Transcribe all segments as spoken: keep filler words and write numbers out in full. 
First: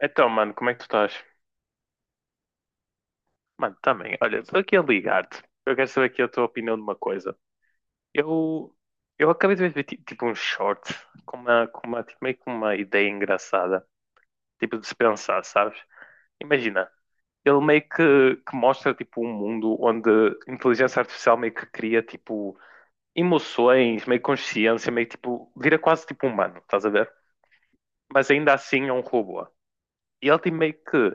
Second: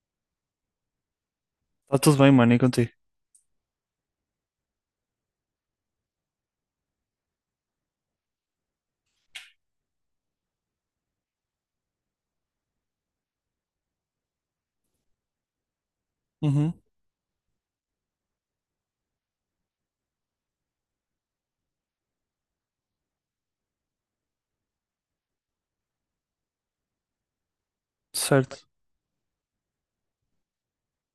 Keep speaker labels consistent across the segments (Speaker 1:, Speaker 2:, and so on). Speaker 1: Então, mano, como é que tu estás?
Speaker 2: Tá tudo bem, mano, e contigo?
Speaker 1: Mano, também. Olha, estou aqui a ligar-te. Eu quero saber aqui a tua opinião de uma coisa. Eu, eu acabei de ver ti- tipo um short com uma, com uma, tipo, meio que uma ideia engraçada. Tipo de se pensar, sabes?
Speaker 2: Uhum.
Speaker 1: Imagina, ele meio que, que mostra tipo um mundo onde a inteligência artificial meio que cria tipo emoções, meio consciência, meio tipo, vira quase tipo humano, estás a ver? Mas ainda
Speaker 2: Certo,
Speaker 1: assim é um robô. E ele tem meio que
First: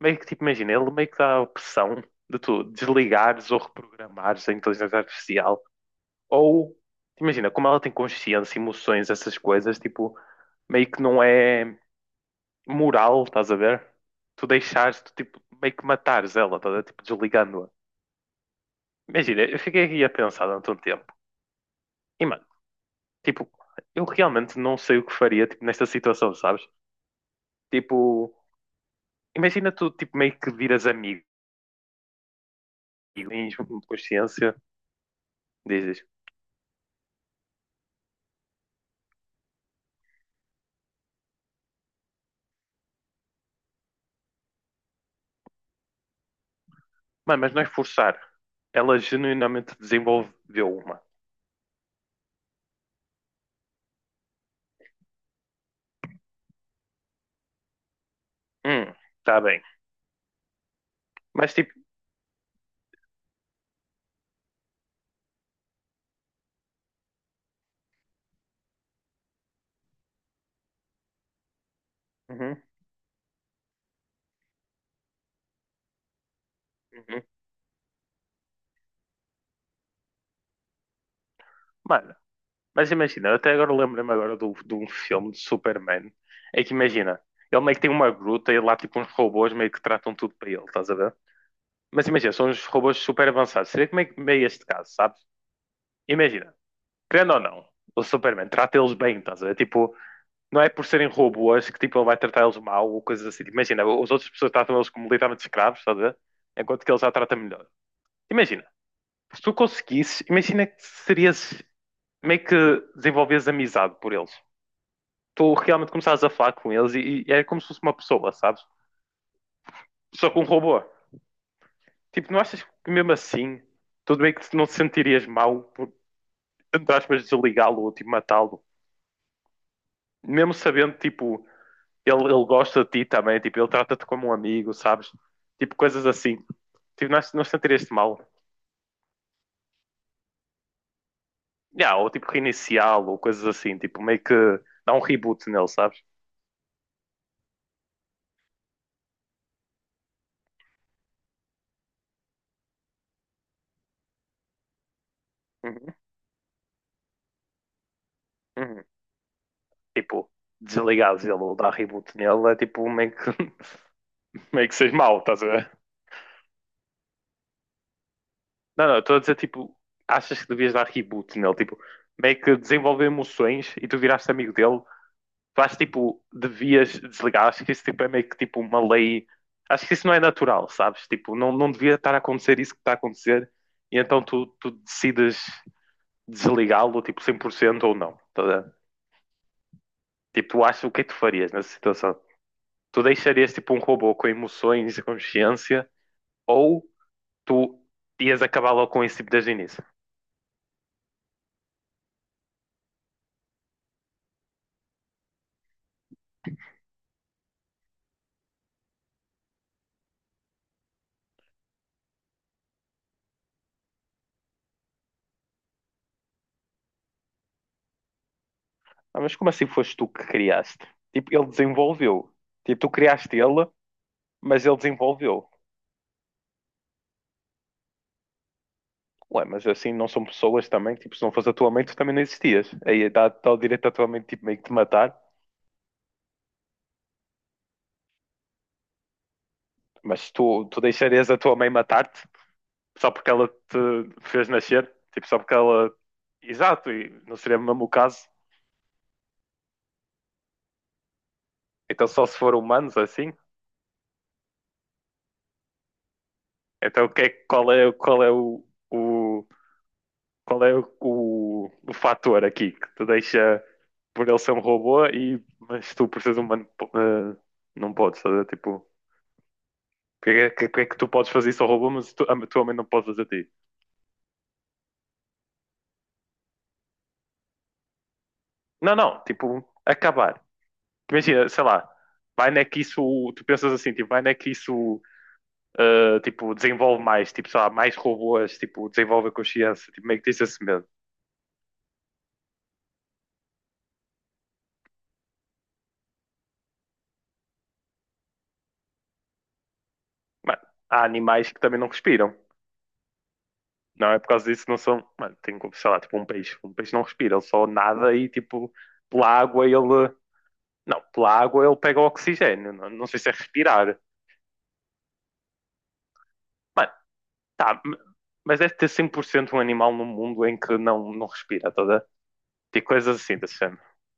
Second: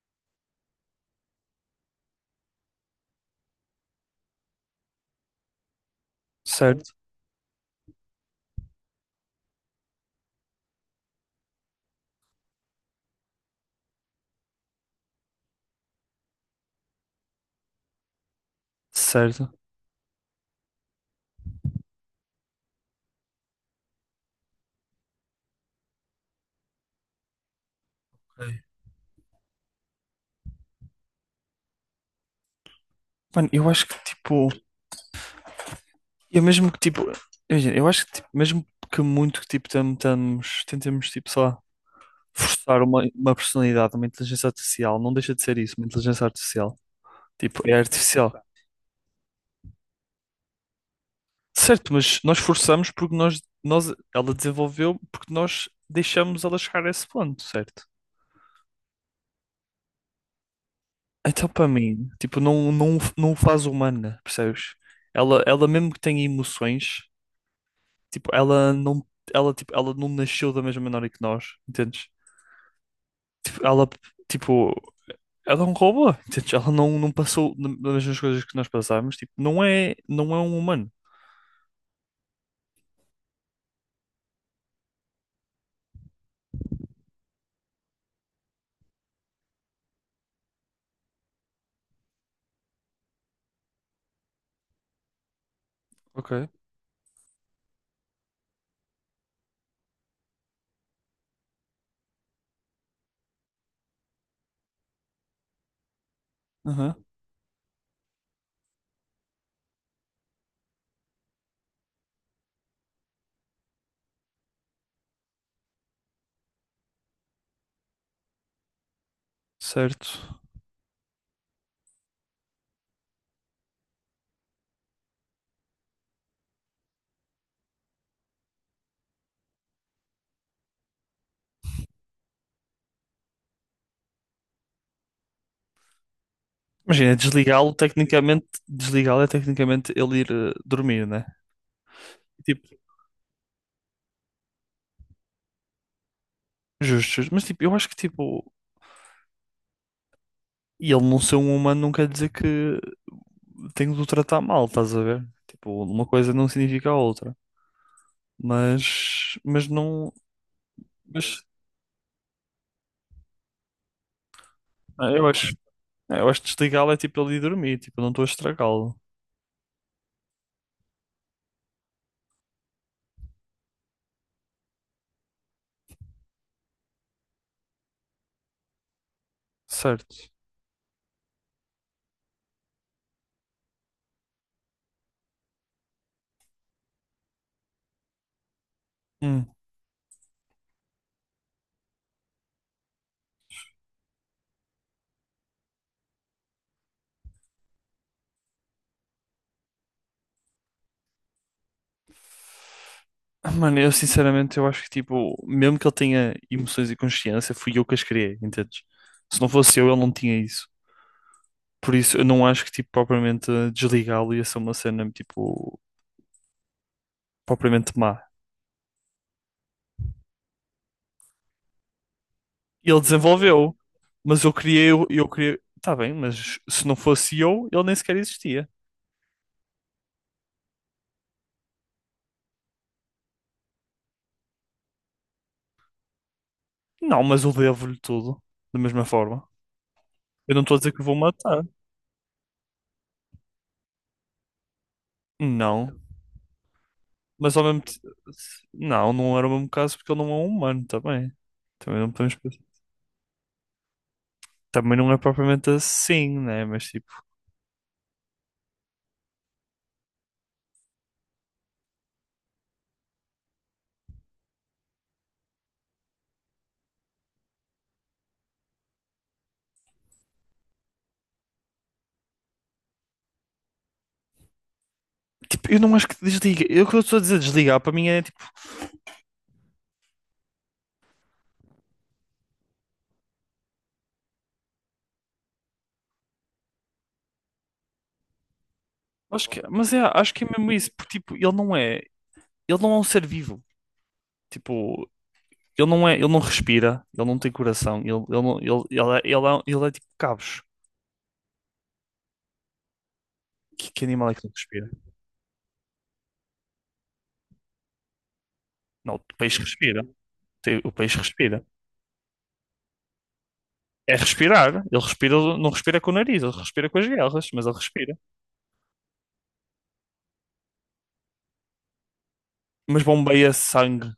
Speaker 1: Meio que, tipo, imagina, ele meio que dá a opção de tu desligares ou reprogramares a inteligência artificial. Ou,
Speaker 2: certo,
Speaker 1: imagina, como ela tem consciência, emoções, essas coisas, tipo, meio que não é moral, estás a ver? Tu deixares, tu, tipo, meio que matares ela, estás a ver? Tipo, desligando-a. Imagina,
Speaker 2: certo.
Speaker 1: eu fiquei aqui a pensar durante um tempo. E, mano, tipo, eu realmente não sei o que faria, tipo, nesta situação, sabes? Tipo,
Speaker 2: Ok.
Speaker 1: imagina tu, tipo, meio que viras amigo e
Speaker 2: Mano,
Speaker 1: tens
Speaker 2: eu acho que tipo,
Speaker 1: consciência, dizes,
Speaker 2: eu mesmo que tipo, imagina, eu acho que tipo, mesmo que muito que tipo tentamos, tentemos tipo só forçar uma, uma personalidade, uma inteligência artificial, não deixa de ser isso, uma inteligência artificial.
Speaker 1: mano, mas não
Speaker 2: Tipo,
Speaker 1: é
Speaker 2: é
Speaker 1: forçar,
Speaker 2: artificial.
Speaker 1: ela genuinamente desenvolveu uma.
Speaker 2: Certo, mas nós forçamos porque nós, nós, ela desenvolveu porque nós deixamos ela chegar a esse ponto, certo?
Speaker 1: Hum, tá bem.
Speaker 2: Então,
Speaker 1: Mas
Speaker 2: para
Speaker 1: tipo,
Speaker 2: mim, tipo, não, não, não o faz humana, percebes? Ela, ela mesmo que tenha emoções, tipo, ela não, ela, tipo, ela não nasceu da mesma maneira que nós, entendes?
Speaker 1: uhum,
Speaker 2: Tipo, ela, tipo, ela é um robô, entendes? Ela não, não
Speaker 1: uhum.
Speaker 2: passou das mesmas coisas que nós passámos, tipo, não é, não é um humano.
Speaker 1: Mano, mas imagina, eu até agora lembro-me agora do- de um filme de Superman. É que imagina, ele meio que tem uma gruta e lá tipo uns robôs meio que tratam tudo para ele, estás a ver? Mas imagina, são uns robôs super avançados. Seria como é que meio este caso, sabes?
Speaker 2: Ok.
Speaker 1: Imagina, querendo ou não, o Superman trata eles bem, estás a ver? Tipo, não é por serem robôs que tipo ele vai tratar eles mal ou coisas assim. Imagina, as outras pessoas tratam eles como literalmente escravos, estás a ver? Enquanto que
Speaker 2: Aham.
Speaker 1: ele já trata melhor. Imagina. Se tu conseguisses, imagina que serias meio que desenvolveres amizade por eles. Tu realmente começares a falar com eles e, e é como se fosse uma pessoa, sabes? Só que
Speaker 2: Certo.
Speaker 1: um robô. Tipo, não achas que mesmo assim, tudo bem que não te sentirias mal por, entre aspas, desligá-lo ou tipo matá-lo? Mesmo sabendo, tipo, ele, ele gosta de ti também, tipo, ele trata-te como um amigo, sabes? Tipo, coisas assim. Tipo,
Speaker 2: Imagina,
Speaker 1: não, ach- não
Speaker 2: desligá-lo,
Speaker 1: sentirias-te mal.
Speaker 2: tecnicamente, desligá-lo é tecnicamente ele ir eh, dormir, né?
Speaker 1: Yeah, ou tipo
Speaker 2: Tipo,
Speaker 1: reiniciá-lo, ou coisas assim, tipo meio que dá um reboot nele, sabes?
Speaker 2: justo, justo. Mas, tipo, eu acho que, tipo, e ele não ser um humano não quer dizer que tenho de o tratar mal, estás a ver? Tipo,
Speaker 1: Uhum,
Speaker 2: uma coisa não significa a outra.
Speaker 1: uhum.
Speaker 2: Mas, mas não,
Speaker 1: Tipo, desligares ele
Speaker 2: mas
Speaker 1: ou dar reboot nele é tipo meio que, meio que seja
Speaker 2: ah,
Speaker 1: mau,
Speaker 2: eu
Speaker 1: estás a
Speaker 2: acho,
Speaker 1: ver?
Speaker 2: ah, eu acho que desligá-lo é tipo ele ir dormir, tipo, eu não estou a
Speaker 1: Não,
Speaker 2: estragá-lo,
Speaker 1: não, estou a dizer tipo, achas que devias dar reboot nele, tipo, meio que desenvolver emoções e tu viraste amigo dele. Tu acho tipo, devias desligar. Acho que isso tipo, é meio que tipo uma lei. Acho que isso não é
Speaker 2: certo?
Speaker 1: natural, sabes? Tipo, não, não devia estar a acontecer isso que está a acontecer. E então tu, tu decides desligá-lo, tipo, cem por cento ou não. Tá a ver?
Speaker 2: Hum.
Speaker 1: Tipo, tu achas o que é que tu farias nessa situação? Tu deixarias tipo um robô com emoções e consciência ou tu ias acabar logo com isso tipo, desde o início?
Speaker 2: Mano, eu sinceramente eu acho que tipo, mesmo que ele tenha emoções e consciência, fui eu que as criei, entendes? Se não fosse eu, ele não tinha isso. Por isso, eu não acho que tipo propriamente desligá-lo ia ser uma cena tipo propriamente má.
Speaker 1: Ah, mas como assim foste tu que criaste? Tipo, ele desenvolveu. Tipo, tu
Speaker 2: E ele
Speaker 1: criaste ele,
Speaker 2: desenvolveu. Mas eu
Speaker 1: mas ele
Speaker 2: criei, o eu
Speaker 1: desenvolveu.
Speaker 2: criei. Tá bem, mas se não fosse eu, ele nem sequer existia.
Speaker 1: Ué, mas assim não são pessoas também, tipo, se não fosse a tua mãe, tu também não existias. Aí dá, dá o direito à tua mãe, tipo, meio que te matar.
Speaker 2: Não, mas eu devo-lhe tudo. Da mesma forma.
Speaker 1: Mas
Speaker 2: Eu não
Speaker 1: tu,
Speaker 2: estou a
Speaker 1: tu
Speaker 2: dizer que o vou
Speaker 1: deixarias a tua
Speaker 2: matar.
Speaker 1: mãe matar-te só porque ela te fez nascer? Tipo, só porque ela.
Speaker 2: Não.
Speaker 1: Exato, e não
Speaker 2: Mas
Speaker 1: seria o
Speaker 2: ao mesmo
Speaker 1: mesmo o
Speaker 2: tempo.
Speaker 1: caso.
Speaker 2: Não, não era o mesmo caso porque ele não é um humano também. Também
Speaker 1: Então
Speaker 2: não
Speaker 1: só se
Speaker 2: podemos.
Speaker 1: for humanos assim?
Speaker 2: Também não é propriamente assim, né? Mas
Speaker 1: Então
Speaker 2: tipo.
Speaker 1: o que é, qual é, qual é o, o, qual é o, o, o fator aqui que te deixa por ele ser um robô e mas tu por seres humano po- eh, não podes, estás tipo, Porque é que, porque é que tu podes fazer isso ao robô, mas tu, a tua mãe não pode fazer a ti?
Speaker 2: Tipo, eu não acho que desliga. Eu o que eu estou a dizer desligar para mim é tipo.
Speaker 1: Não, não, tipo, acabar. Imagina, sei lá, vai não é que isso, tu pensas assim, tipo, vai não é que isso, ah, tipo, desenvolve mais, tipo, sei lá, mais robôs, tipo, desenvolve a
Speaker 2: Acho que. é,
Speaker 1: consciência,
Speaker 2: Mas é,
Speaker 1: tipo, meio que
Speaker 2: acho
Speaker 1: tens
Speaker 2: que é
Speaker 1: esse
Speaker 2: mesmo
Speaker 1: medo.
Speaker 2: isso. Porque tipo, ele não é. Ele não é um ser vivo. Tipo. Ele não é, ele não respira, ele não tem coração, ele, ele, não- ele, ele, é, ele, é, um, ele é tipo
Speaker 1: Mano,
Speaker 2: cabos.
Speaker 1: há animais que também não respiram.
Speaker 2: Que, que
Speaker 1: Não é por
Speaker 2: animal é
Speaker 1: causa
Speaker 2: que não
Speaker 1: disso, não
Speaker 2: respira?
Speaker 1: são, mano, tem, como, sei lá, tipo, um peixe. Um peixe não respira, ele só nada e, tipo,
Speaker 2: Não, o
Speaker 1: pela
Speaker 2: peixe
Speaker 1: água ele,
Speaker 2: respira. Tem- O
Speaker 1: não,
Speaker 2: peixe
Speaker 1: pela água
Speaker 2: respira.
Speaker 1: ele pega o oxigênio, não, não sei se é respirar.
Speaker 2: É respirar. Ele respira, não respira com o nariz, ele respira
Speaker 1: Mano,
Speaker 2: com as guerras, mas ele
Speaker 1: tá, m-
Speaker 2: respira.
Speaker 1: mas deve ter cem por cento um animal no mundo em que não, não respira, toda. Tipo
Speaker 2: Mas
Speaker 1: coisas assim
Speaker 2: bombeia
Speaker 1: desse género.
Speaker 2: sangue.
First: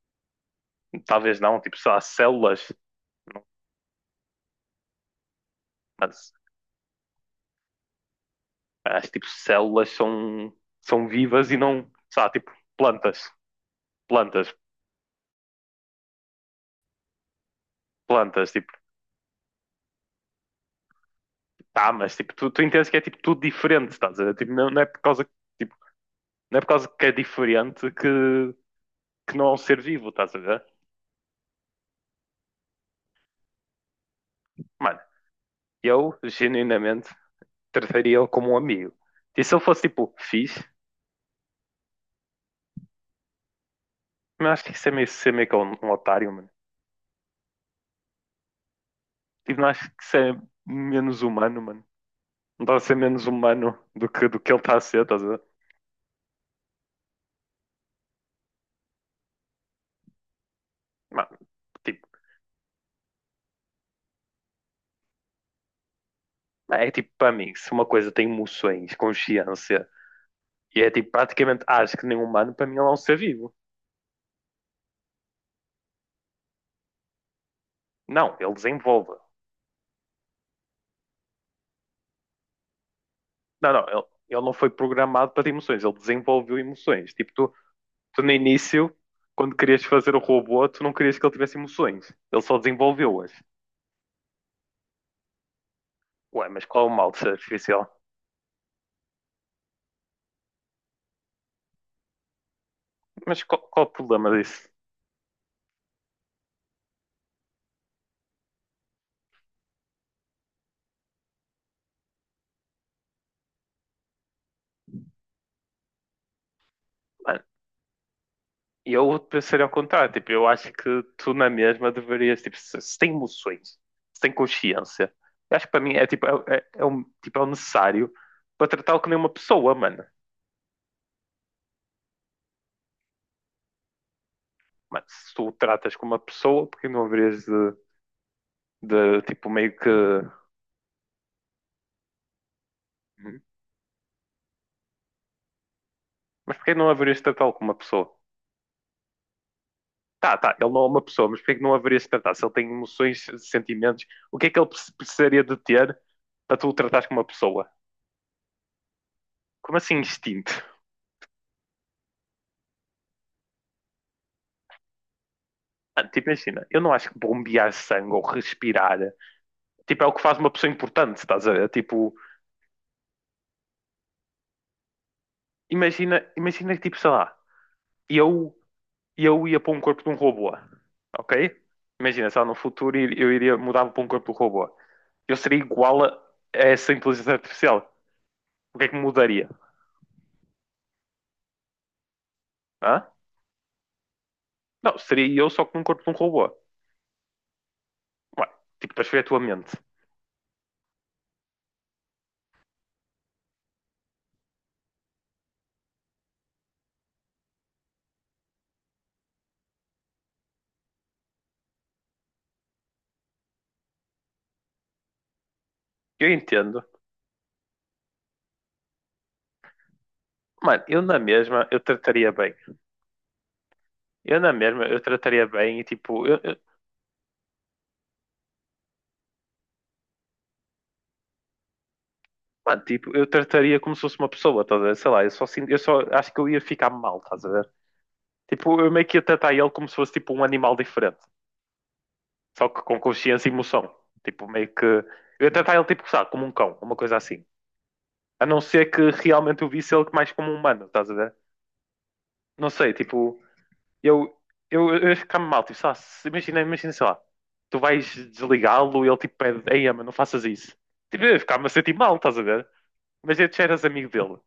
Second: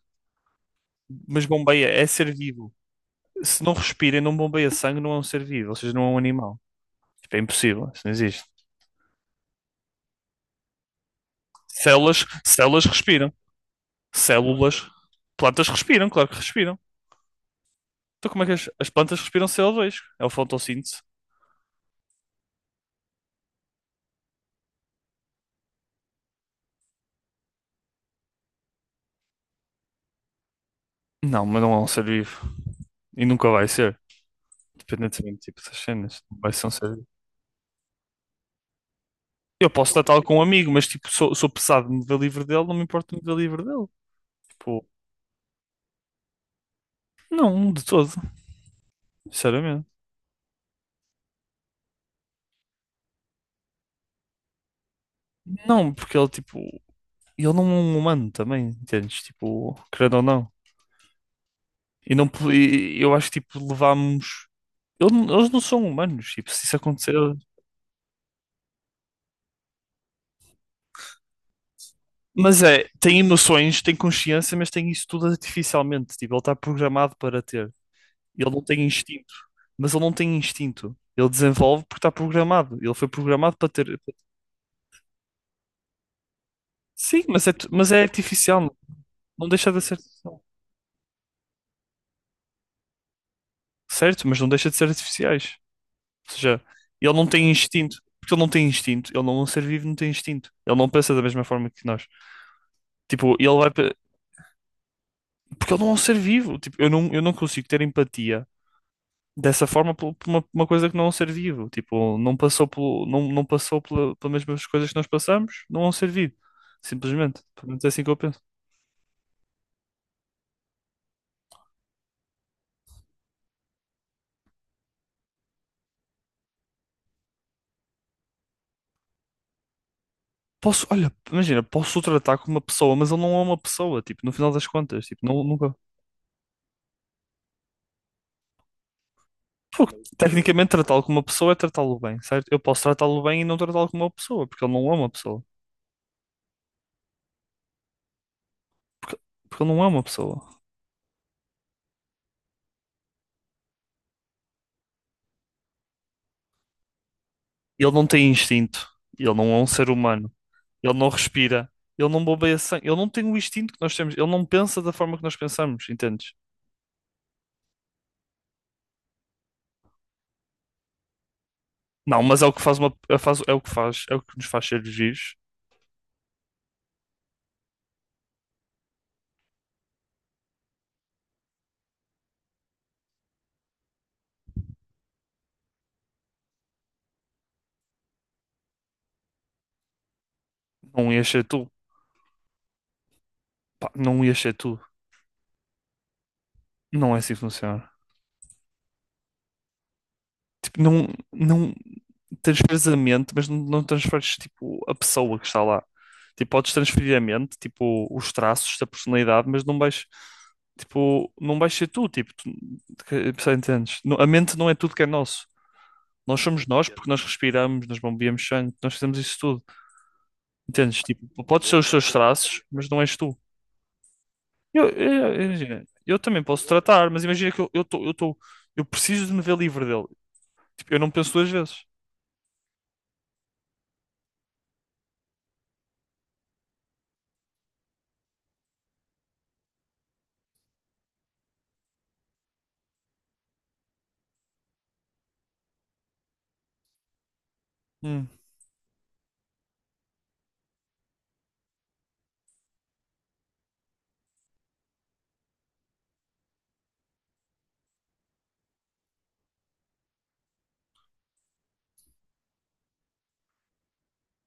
Speaker 1: Talvez
Speaker 2: Mas
Speaker 1: não, tipo,
Speaker 2: bombeia,
Speaker 1: só as
Speaker 2: é ser
Speaker 1: células,
Speaker 2: vivo.
Speaker 1: não-
Speaker 2: Se não respira e não bombeia sangue, não é um ser vivo, ou seja, não é um
Speaker 1: mas
Speaker 2: animal. Tipo, é impossível, isso não existe.
Speaker 1: as tipo células são, são vivas e não, sei
Speaker 2: Células,
Speaker 1: lá, tipo,
Speaker 2: células
Speaker 1: plantas,
Speaker 2: respiram.
Speaker 1: plantas,
Speaker 2: Células, plantas respiram, claro que respiram. Então como é
Speaker 1: plantas,
Speaker 2: que as,
Speaker 1: tipo,
Speaker 2: as plantas respiram C O dois? É o fotossíntese.
Speaker 1: tá, mas tipo, tu, tu entendes que é tipo tudo diferente, estás a ver? Tipo, não, não é por causa, tipo, não é por causa que é diferente que, que não é um ser vivo, estás a ver?
Speaker 2: Não, mas não é um ser vivo. E nunca vai ser.
Speaker 1: Mano,
Speaker 2: Independentemente, tipo, essas
Speaker 1: eu
Speaker 2: cenas. Não vai ser um ser vivo.
Speaker 1: genuinamente trataria-o como um amigo. E se ele
Speaker 2: Eu
Speaker 1: fosse
Speaker 2: posso
Speaker 1: tipo
Speaker 2: tratá-lo com um
Speaker 1: fixe,
Speaker 2: amigo, mas, tipo, sou, sou pesado de me ver livre dele, não me importo de me ver livre dele.
Speaker 1: mas acho que
Speaker 2: Tipo,
Speaker 1: isso é meio ser meio que um, um otário, mano.
Speaker 2: não, de todo.
Speaker 1: Tipo, não
Speaker 2: Sinceramente.
Speaker 1: acho que isso é menos humano, mano. Não está a ser menos humano do que, do que ele está a ser, estás a ver?
Speaker 2: Não, porque ele, tipo, ele não é um humano também, entendes? Tipo, querendo ou não.
Speaker 1: Mano, tipo,
Speaker 2: E não, po- e eu acho que, tipo, levámos. Ele não- Eles não são humanos, tipo, se isso
Speaker 1: é tipo,
Speaker 2: acontecer.
Speaker 1: para mim, se uma coisa tem emoções, consciência, e é tipo, praticamente ah, acho que nem humano,
Speaker 2: Mas
Speaker 1: para mim ele
Speaker 2: é,
Speaker 1: é um ser
Speaker 2: tem
Speaker 1: vivo.
Speaker 2: emoções, tem consciência, mas tem isso tudo artificialmente. Tipo, ele está programado para ter.
Speaker 1: Não,
Speaker 2: Ele
Speaker 1: ele
Speaker 2: não tem
Speaker 1: desenvolve.
Speaker 2: instinto, mas ele não tem instinto. Ele desenvolve porque está programado. Ele foi programado para
Speaker 1: Não, não,
Speaker 2: ter.
Speaker 1: ele, ele não foi programado para ter emoções, ele desenvolveu emoções.
Speaker 2: Sim,
Speaker 1: Tipo,
Speaker 2: mas
Speaker 1: tu,
Speaker 2: é, tu- mas é
Speaker 1: tu no
Speaker 2: artificial.
Speaker 1: início,
Speaker 2: Não
Speaker 1: quando
Speaker 2: deixa de
Speaker 1: querias
Speaker 2: ser
Speaker 1: fazer o
Speaker 2: artificial.
Speaker 1: robô, tu não querias que ele tivesse emoções. Ele só desenvolveu-as.
Speaker 2: Certo, mas não deixa de ser artificiais. Ou
Speaker 1: Ué,
Speaker 2: seja,
Speaker 1: mas qual é o mal
Speaker 2: ele
Speaker 1: de
Speaker 2: não
Speaker 1: ser
Speaker 2: tem
Speaker 1: artificial?
Speaker 2: instinto. Porque ele não tem instinto. Ele não é um ser vivo, não tem instinto. Ele não pensa da mesma forma que nós. Tipo,
Speaker 1: Mas
Speaker 2: ele
Speaker 1: qual,
Speaker 2: vai.
Speaker 1: qual o
Speaker 2: pe-
Speaker 1: problema disso?
Speaker 2: Porque ele não é um ser vivo. Tipo, eu não, eu não consigo ter empatia dessa forma por por uma, uma coisa que não é um ser vivo. Tipo, não passou pelo, não, não passou pela, pelas mesmas coisas que nós passamos, não é um ser vivo. Simplesmente.
Speaker 1: Mano,
Speaker 2: Pelo menos é assim que eu penso.
Speaker 1: eu pensaria ao contrário. Tipo, eu acho que tu na mesma deverias, tipo, se, se tem emoções, se tem consciência, eu acho que para mim é tipo, é, é, é um, tipo, é o necessário para tratá-lo como uma pessoa, mano.
Speaker 2: Posso, olha, imagina, posso o tratar como uma pessoa, mas ele não é uma pessoa, tipo, no final das
Speaker 1: Mano,
Speaker 2: contas, tipo,
Speaker 1: se
Speaker 2: não,
Speaker 1: tu o
Speaker 2: nunca.
Speaker 1: tratas como uma pessoa, porque não haverias de, de tipo, meio
Speaker 2: Pô,
Speaker 1: que. Hum?
Speaker 2: tecnicamente tratá-lo como uma pessoa é tratá-lo bem, certo? Eu posso tratá-lo bem e não tratá-lo como uma pessoa, porque ele não é uma pessoa.
Speaker 1: Mas porquê não haverias de tratá-lo como uma pessoa?
Speaker 2: Porque, porque ele não é uma
Speaker 1: Tá,
Speaker 2: pessoa.
Speaker 1: tá, ele não é uma pessoa, mas porquê que não haverias de tratar? Se ele tem emoções, sentimentos, o que é que ele preci- precisaria de ter para tu o tratares como uma pessoa?
Speaker 2: Ele não tem instinto. Ele não é um
Speaker 1: Como
Speaker 2: ser
Speaker 1: assim
Speaker 2: humano.
Speaker 1: instinto?
Speaker 2: Ele não respira, ele não bombeia sangue, ele não tem o instinto que nós temos, ele não pensa da forma que nós pensamos,
Speaker 1: Mano, tipo,
Speaker 2: entendes?
Speaker 1: imagina, eu não acho que bombear sangue ou respirar, tipo, é o que faz uma pessoa importante, estás a ver? Tipo,
Speaker 2: Não, mas é o que faz uma, é faz- é o que faz, é o que nos faz seres vivos.
Speaker 1: imagina, imagina que, tipo, sei lá, eu, eu ia para um corpo de um robô, ok? Imagina, sei lá, no futuro eu iria mudar para um corpo de um robô. Eu seria igual a essa inteligência artificial. O que é que mudaria?
Speaker 2: Não ia ser tu.
Speaker 1: Hã?
Speaker 2: Pá, não ia ser tu.
Speaker 1: Não, seria eu só com um corpo de um robô.
Speaker 2: Não é assim que funciona.
Speaker 1: Ué, tipo, transferir a tua mente.
Speaker 2: Tipo, não, não transferes a mente, mas não, não transferes tipo a pessoa que está lá. Tipo, podes transferir a mente, tipo os traços da personalidade, mas não vais. Tipo, não vais ser tu, tipo, tu, que- percebes, entendes? Não- A mente não é tudo que é nosso.
Speaker 1: Eu
Speaker 2: Nós somos
Speaker 1: entendo.
Speaker 2: nós porque nós respiramos, nós bombeamos sangue, nós fazemos isso tudo.
Speaker 1: Mano, eu
Speaker 2: Entendes?
Speaker 1: na
Speaker 2: Tipo,
Speaker 1: mesma,
Speaker 2: pode ser
Speaker 1: eu
Speaker 2: os teus
Speaker 1: trataria bem.
Speaker 2: traços, mas não és tu.
Speaker 1: Eu na mesma,
Speaker 2: Eu,
Speaker 1: eu
Speaker 2: eu,
Speaker 1: trataria bem e
Speaker 2: eu, eu
Speaker 1: tipo, eu,
Speaker 2: também
Speaker 1: eu,
Speaker 2: posso tratar, mas imagina que eu eu tô, eu tô, eu preciso de me ver livre dele. Tipo, eu não penso duas vezes.
Speaker 1: Mano, tipo, eu trataria como se fosse uma pessoa, estás a ver? Sei lá, eu só, sinto- eu só acho que eu ia ficar mal, estás a ver? Tipo, eu meio que ia tratar ele como se fosse tipo um animal diferente, só que com consciência e emoção. Tipo, meio que. Eu ia tratar ele tipo, sabe, como um cão, uma coisa assim.
Speaker 2: Hum.
Speaker 1: A não ser que realmente eu visse ele mais como um humano, estás a ver? Não sei, tipo, eu, eu, eu ia ficar mal, tipo, sei lá, se- imagina, imagina, sei lá, tu vais desligá-lo e ele tipo pede, ei, ama, não faças isso. Tipo, eu ia ficar-me a sentir mal, estás a ver? Mas já eras amigo dele.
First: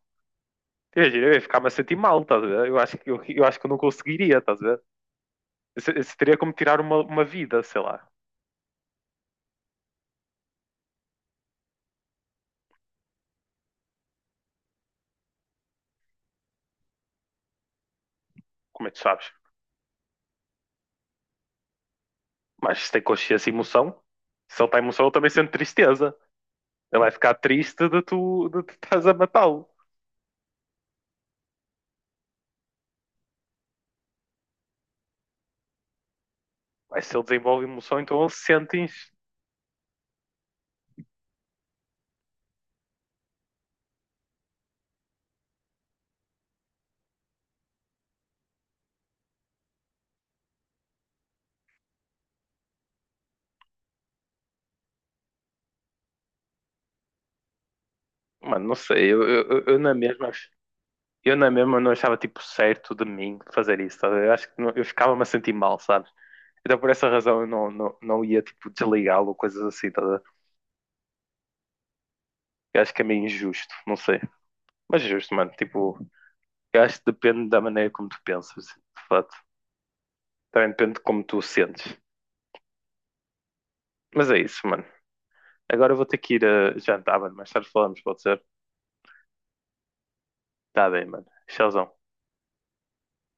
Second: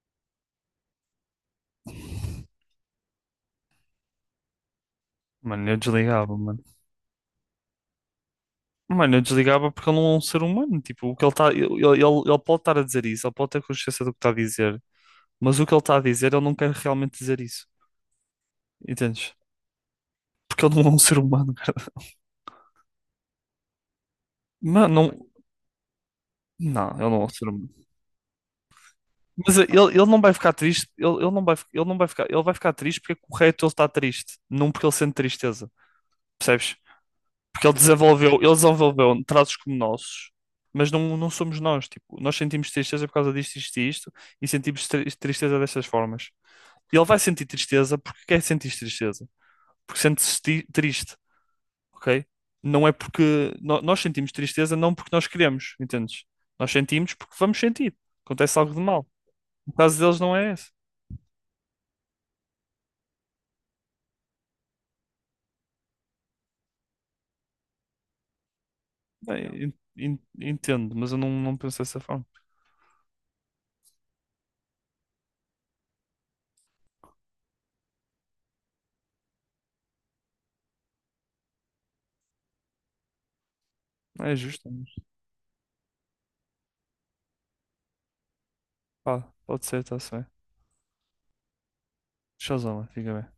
Speaker 1: Imagina, eu ia ficar-me a sentir mal, estás a ver? Eu acho que eu, eu acho que eu não conseguiria, estás a ver?
Speaker 2: Mano, eu
Speaker 1: Isso, isso teria
Speaker 2: desligava,
Speaker 1: como
Speaker 2: mano.
Speaker 1: tirar uma, uma vida, sei lá.
Speaker 2: Mano, eu desligava porque ele não é um ser humano. Tipo, o que ele está. Ele, ele, ele pode estar a dizer isso, ele pode ter consciência do que está a dizer, mas o que ele está a dizer, ele não quer realmente dizer isso.
Speaker 1: Como é que tu sabes?
Speaker 2: Entendes? Porque ele não é um ser humano, cara.
Speaker 1: Mas se tem consciência e emoção, se ele tem
Speaker 2: Mano,
Speaker 1: emoção, ele
Speaker 2: não.
Speaker 1: também sente tristeza.
Speaker 2: Não, ele
Speaker 1: Ele vai
Speaker 2: não é um
Speaker 1: ficar
Speaker 2: ser humano.
Speaker 1: triste de tu, de tu estás a
Speaker 2: Mas
Speaker 1: matá-lo.
Speaker 2: ele, ele não vai ficar triste, ele, ele não vai, ele não vai ficar, ele vai ficar triste porque é correto ele estar triste, não porque ele sente tristeza, percebes?
Speaker 1: Mas se ele desenvolve
Speaker 2: Porque ele
Speaker 1: emoção, então ele
Speaker 2: desenvolveu, ele
Speaker 1: sente isso.
Speaker 2: desenvolveu traços como nossos, mas não, não somos nós, tipo, nós sentimos tristeza por causa disto, isto e isto, e sentimos tri- tristeza destas formas. E ele vai sentir tristeza porque quer sentir tristeza, porque sente-se ti- triste, ok? Não é porque no- nós sentimos tristeza, não porque nós queremos, entendes? Nós sentimos porque vamos sentir, acontece
Speaker 1: Mano, não
Speaker 2: algo de mal.
Speaker 1: sei, eu, eu, eu-
Speaker 2: O
Speaker 1: eu na
Speaker 2: caso deles
Speaker 1: mesma,
Speaker 2: não é esse.
Speaker 1: eu na mesma não achava tipo certo de mim fazer isso, estás a ver? Eu acho que não- eu ficava-me a sentir mal, sabes? Então por essa razão eu não, não, não ia tipo desligá-lo ou
Speaker 2: Ah,
Speaker 1: coisas
Speaker 2: en-
Speaker 1: assim, estás a
Speaker 2: en-
Speaker 1: ver?
Speaker 2: Entendo, mas eu não, não penso dessa forma.
Speaker 1: Eu acho que é meio injusto, não sei. Mas é justo, mano, tipo, eu acho que depende da maneira como tu pensas, de fato. Também depende de como tu sentes. Mas
Speaker 2: Ah, é
Speaker 1: é isso,
Speaker 2: justo, é.
Speaker 1: mano. Agora eu vou ter que ir a jantar, mano. Mais tarde falamos, pode ser?
Speaker 2: Pá, pode ser, tá certo.
Speaker 1: Tá bem, mano. Tchauzão.
Speaker 2: Shazam, fica bem.